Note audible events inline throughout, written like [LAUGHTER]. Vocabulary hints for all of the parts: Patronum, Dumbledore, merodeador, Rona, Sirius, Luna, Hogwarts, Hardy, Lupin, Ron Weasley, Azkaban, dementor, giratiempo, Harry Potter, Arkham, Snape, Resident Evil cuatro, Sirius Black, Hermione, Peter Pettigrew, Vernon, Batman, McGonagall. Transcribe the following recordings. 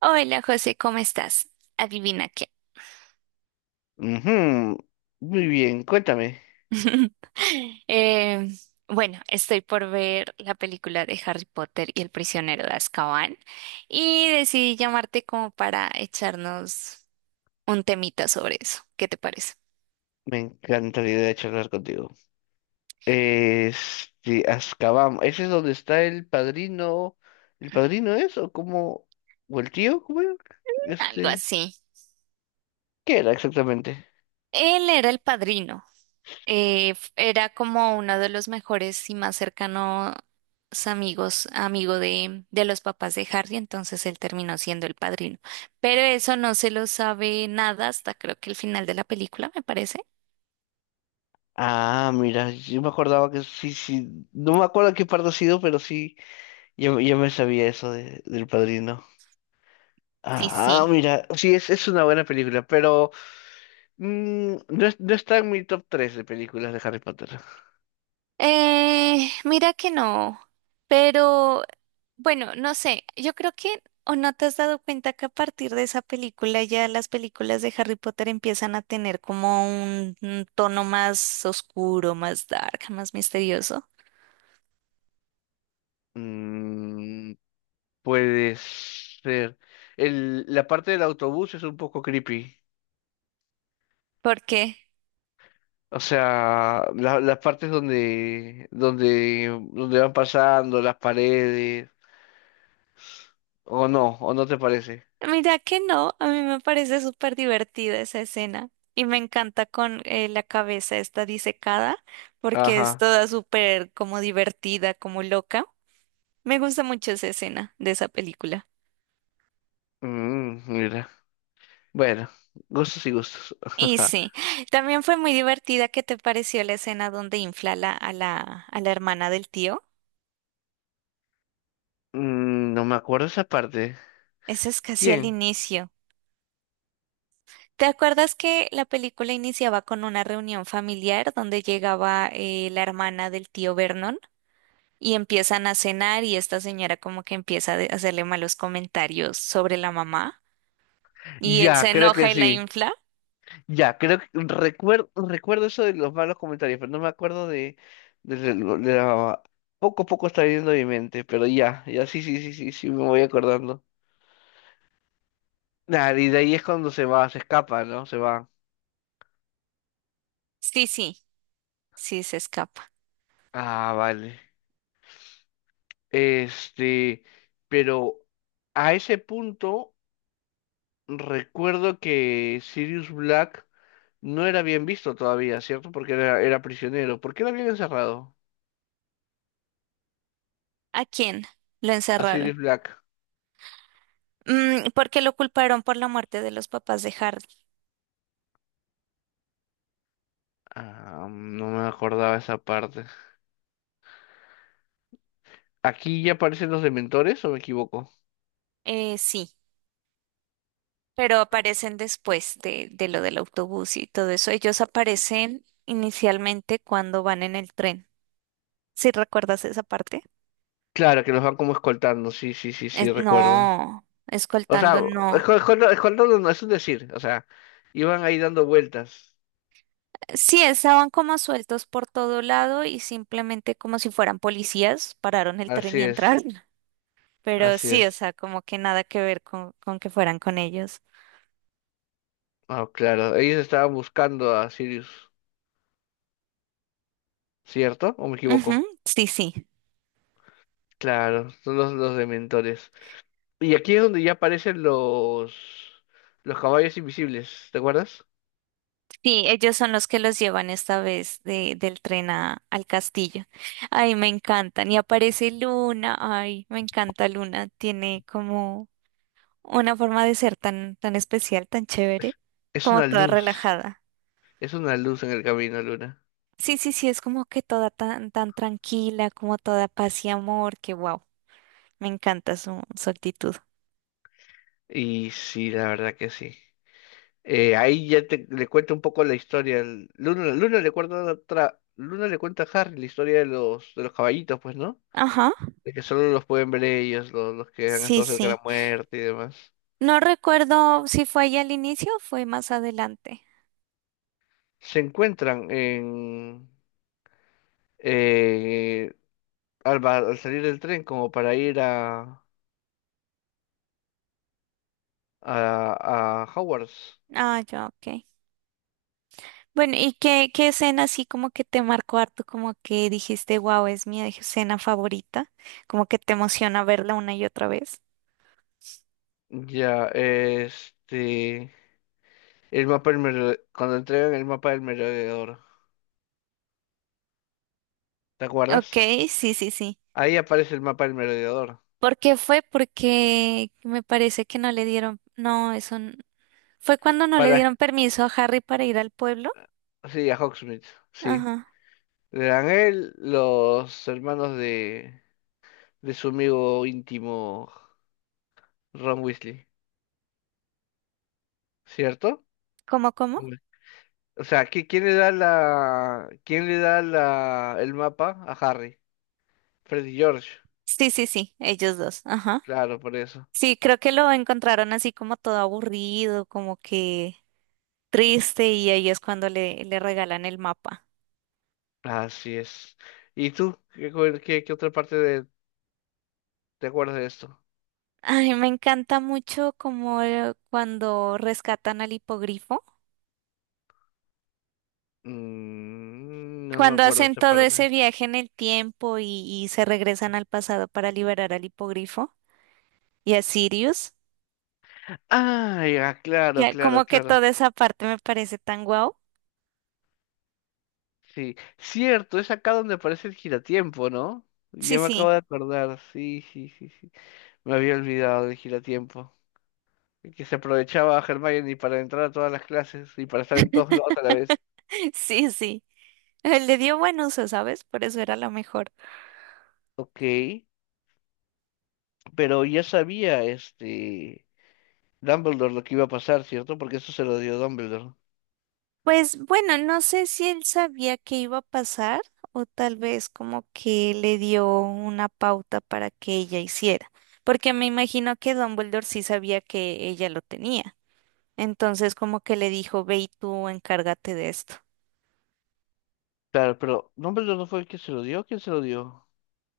Hola José, ¿cómo estás? Adivina qué. Ujú, muy bien, cuéntame. [LAUGHS] Eh, bueno, estoy por ver la película de Harry Potter y el prisionero de Azkaban y decidí llamarte como para echarnos un temita sobre eso. ¿Qué te parece? Me encanta la idea de charlar contigo. Este, Azkaban, ¿ese es donde está el padrino? ¿El padrino es o cómo? ¿O el tío? ¿Cómo era? Algo Este, así. ¿qué era exactamente? Él era el padrino. Era como uno de los mejores y más cercanos amigos, amigo de los papás de Harry, entonces él terminó siendo el padrino. Pero eso no se lo sabe nada hasta creo que el final de la película, me parece. Ah, mira, yo me acordaba que sí, sí, no me acuerdo qué parte ha sido, pero sí, yo me sabía eso del padrino. Sí, Ah, sí. mira, sí, es una buena película, pero no, no está en mi top 3 de películas de Harry Potter. Mira que no, pero bueno, no sé, yo creo que o no te has dado cuenta que a partir de esa película ya las películas de Harry Potter empiezan a tener como un tono más oscuro, más dark, más misterioso. Mm, puede ser. El, la parte del autobús es un poco creepy. Porque, O sea, las partes donde van pasando, las paredes, o no te parece. Mira que no, a mí me parece súper divertida esa escena y me encanta con la cabeza esta disecada, porque es Ajá. toda súper como divertida, como loca. Me gusta mucho esa escena de esa película. Mm, mira. Bueno, gustos y gustos. Y [LAUGHS] sí, también fue muy divertida. ¿Qué te pareció la escena donde infla la- a la, a la hermana del tío? Mm, no me acuerdo esa parte. Eso es casi al ¿Quién? inicio. ¿Te acuerdas que la película iniciaba con una reunión familiar donde llegaba la hermana del tío Vernon? Y empiezan a cenar y esta señora como que hacerle malos comentarios sobre la mamá y él se Ya, creo enoja que y la sí. infla. Ya, creo que recuerdo, recuerdo eso de los malos comentarios, pero no me acuerdo de la. Poco a poco está yendo mi mente, pero ya, ya sí, sí, sí, sí, sí, me voy acordando. Nah, y de ahí es cuando se va, se escapa, ¿no? Se va. Sí, sí, sí se escapa. Ah, vale. Este, pero a ese punto recuerdo que Sirius Black no era bien visto todavía, ¿cierto? Porque era prisionero. ¿Por qué lo habían encerrado? ¿A quién? Lo A encerraron. Sirius Black. Mm, porque lo culparon por la muerte de los papás de Hardy. Ah, no me acordaba esa parte. Aquí ya aparecen los dementores, ¿o me equivoco? Sí, pero aparecen después de lo del autobús y todo eso. Ellos aparecen inicialmente cuando van en el tren. ¿Sí recuerdas esa parte? Claro, que los van como escoltando, sí, sí, sí, sí, recuerdo. No, O sea, escoltando no. Escoltando no es un decir, o sea, iban ahí dando vueltas. Sí, estaban como sueltos por todo lado y simplemente como si fueran policías, pararon el tren Así y entraron. es, [LAUGHS] Pero así sí, o es. sea, como que nada que ver con que fueran con ellos. Ah, claro, ellos estaban buscando a Sirius, ¿cierto? ¿O me Ujú, equivoco? sí, sí. Claro, son los dementores. Y aquí es donde ya aparecen los caballos invisibles, ¿te acuerdas? Sí, ellos son los que los llevan esta vez del tren al castillo. Ay, me encantan. Y aparece Luna. Ay, me encanta Luna. Tiene como una forma de ser tan especial, tan chévere, Es como una toda luz, relajada. es una luz en el camino, Luna. Sí, sí, sí, es como que toda tan tranquila, como toda paz y amor, que wow, me encanta su actitud. Y sí, la verdad que sí. Ahí ya te, le cuento un poco la historia. Luna le cuenta a Harry la historia de de los caballitos, pues, ¿no? Ajá, De que solo los pueden ver ellos, los que han sí, estado cerca de sí. la muerte y demás. No recuerdo si fue ahí al inicio o fue más adelante. Se encuentran en eh, al, al salir del tren como para ir a Hogwarts. Ah, ya, ok. Bueno, ¿y qué escena así como que te marcó harto, como que dijiste, wow, es mi escena favorita, como que te emociona verla una y otra vez? Ya, este, el mapa del merode- cuando entregan el mapa del merodeador, ¿te Ok, acuerdas? sí, sí, sí. Ahí aparece el mapa del merodeador. ¿Por qué fue? Porque me parece que no le dieron, no, eso, Fue cuando no le Para dieron permiso a Harry para ir al pueblo. sí, a Hawksmith, sí. Ajá. Le dan él, los hermanos de su amigo íntimo Ron Weasley, ¿cierto? ¿Cómo, cómo? Hombre. O sea, ¿quién le da quién le da el mapa a Harry? Freddy George, Sí, sí, sí, ellos dos. Ajá. claro, por eso. Sí, creo que lo encontraron así como todo aburrido, como que triste, y ahí es cuando le regalan el mapa. Así es. ¿Y tú? ¿Qué otra parte de, te acuerdas de esto? Ay, me encanta mucho como cuando rescatan al hipogrifo, Mm, no me cuando acuerdo de hacen esa todo ese parte. viaje en el tiempo y se regresan al pasado para liberar al hipogrifo y a Sirius. Ah, ya, claro, Ya, claro, como que claro. toda esa parte me parece tan guau. Sí, cierto, es acá donde aparece el giratiempo, ¿no? Sí, Ya me acabo sí. de acordar, sí, sí, sí, sí. Me había olvidado del giratiempo. El que se aprovechaba a Hermione para entrar a todas las clases y para estar en todos lados [LAUGHS] a la vez. [LAUGHS] Sí, sí. Le dio buen uso, ¿sabes? Por eso era lo mejor. Ok, pero ya sabía este Dumbledore lo que iba a pasar, ¿cierto? Porque eso se lo dio Dumbledore. Pues bueno, no sé si él sabía que iba a pasar o tal vez como que le dio una pauta para que ella hiciera, porque me imagino que Dumbledore sí sabía que ella lo tenía. Entonces como que le dijo, ve y tú encárgate de esto. Claro, pero Dumbledore no fue el que se lo dio, ¿quién se lo dio?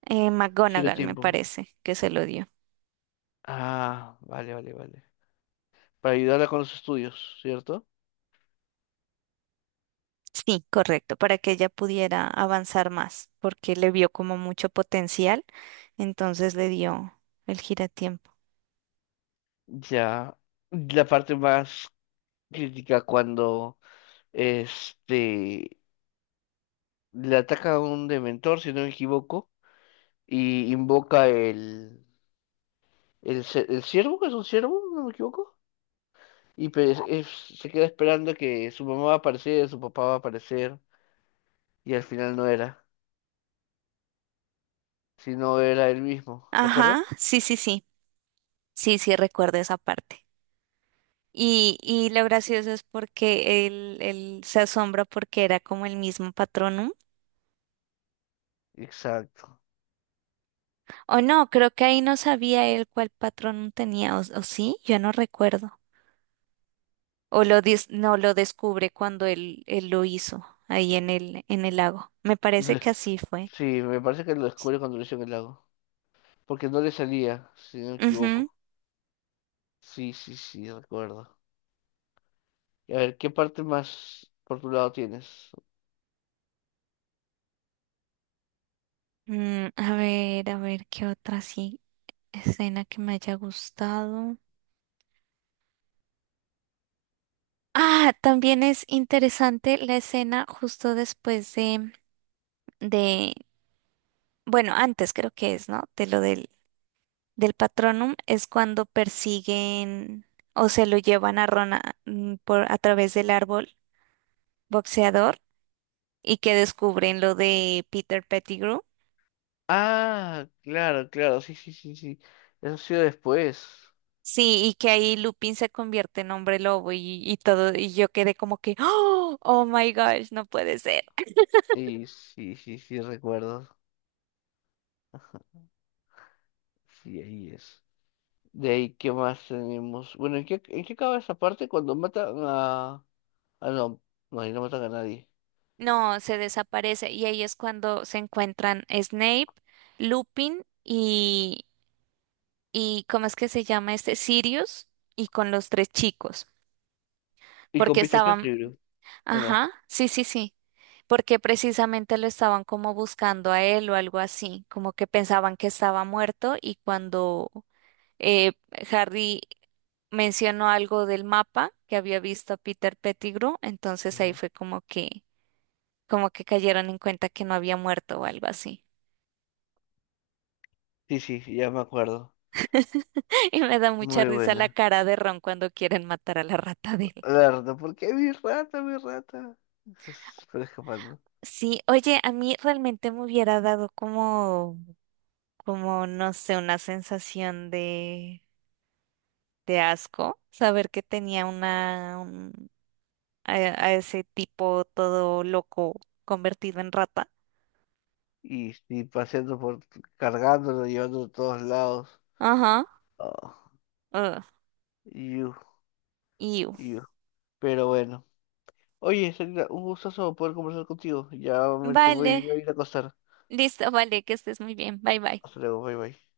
El McGonagall me giratiempo. parece que se lo dio. Ah, vale, vale, vale. Para ayudarla con los estudios, ¿cierto? Sí, correcto, para que ella pudiera avanzar más, porque le vio como mucho potencial, entonces le dio el giratiempo. Ya. La parte más crítica cuando este le ataca a un dementor, si no me equivoco, y invoca el ciervo, que es un ciervo, no me equivoco, y se queda esperando que su mamá va a aparecer, su papá va a aparecer, y al final no era, sino era él mismo, ¿te acuerdas? Ajá, sí, sí, sí, sí, sí, recuerdo esa parte. Y lo gracioso es porque él se asombra porque era como el mismo patronum. Exacto. O no, creo que ahí no sabía él cuál patronum tenía, o sí, yo no recuerdo. No lo descubre cuando él lo hizo ahí en en el lago. Me parece Le- que así fue. Sí, me parece que lo descubre cuando lo hizo en el lago, porque no le salía, si no me Ujú. equivoco. Sí, sí, sí, recuerdo. Y a ver, ¿qué parte más por tu lado tienes? Mm, a ver, ¿qué otra sí escena que me haya gustado? Ah, también es interesante la escena justo después de, bueno, antes creo que es, ¿no? De lo del Patronum, es cuando persiguen o se lo llevan a Rona a través del árbol boxeador y que descubren lo de Peter Pettigrew. Ah, claro, claro, sí, sí, sí, sí. Eso ha sido después. Sí, y que ahí Lupin se convierte en hombre lobo y todo, y yo quedé como que, oh, oh my gosh, no puede ser. Y sí, sí, sí, recuerdo. Sí, ahí es. De ahí, ¿qué más tenemos? Bueno, en qué acaba esa parte cuando matan a... ah, no, no, ahí no matan a nadie. No, se desaparece y ahí es cuando se encuentran Snape, Lupin y ¿cómo es que se llama este? Sirius y con los tres chicos, Y con porque Peter estaban, Pettigrew, ¿o no? ajá, sí, sí, sí, porque precisamente lo estaban como buscando a él o algo así, como que pensaban que estaba muerto y cuando eh, Harry mencionó algo del mapa que había visto a Peter Pettigrew, entonces ahí Ujú. fue como que cayeron en cuenta que no había muerto o algo así. Sí, sí, sí, ya me acuerdo. [LAUGHS] Y me da mucha Muy risa la buena. cara de Ron cuando quieren matar a la rata de él. La rata, ¿por qué mi rata, mi rata? Es- pero escapando. Sí, oye, a mí realmente me hubiera dado como, como, no sé, una sensación de asco saber que tenía a ese tipo todo loco convertido en rata. Y paseando por... cargándolo, llevándolo a todos lados. Ajá. Oh, Ugh, you. iu. You. Pero bueno. Oye, Sarita, un gustazo poder conversar contigo. Ya me, se voy Vale, a ir a acostar. listo, vale, que estés muy bien. Bye bye. Hasta luego, bye bye.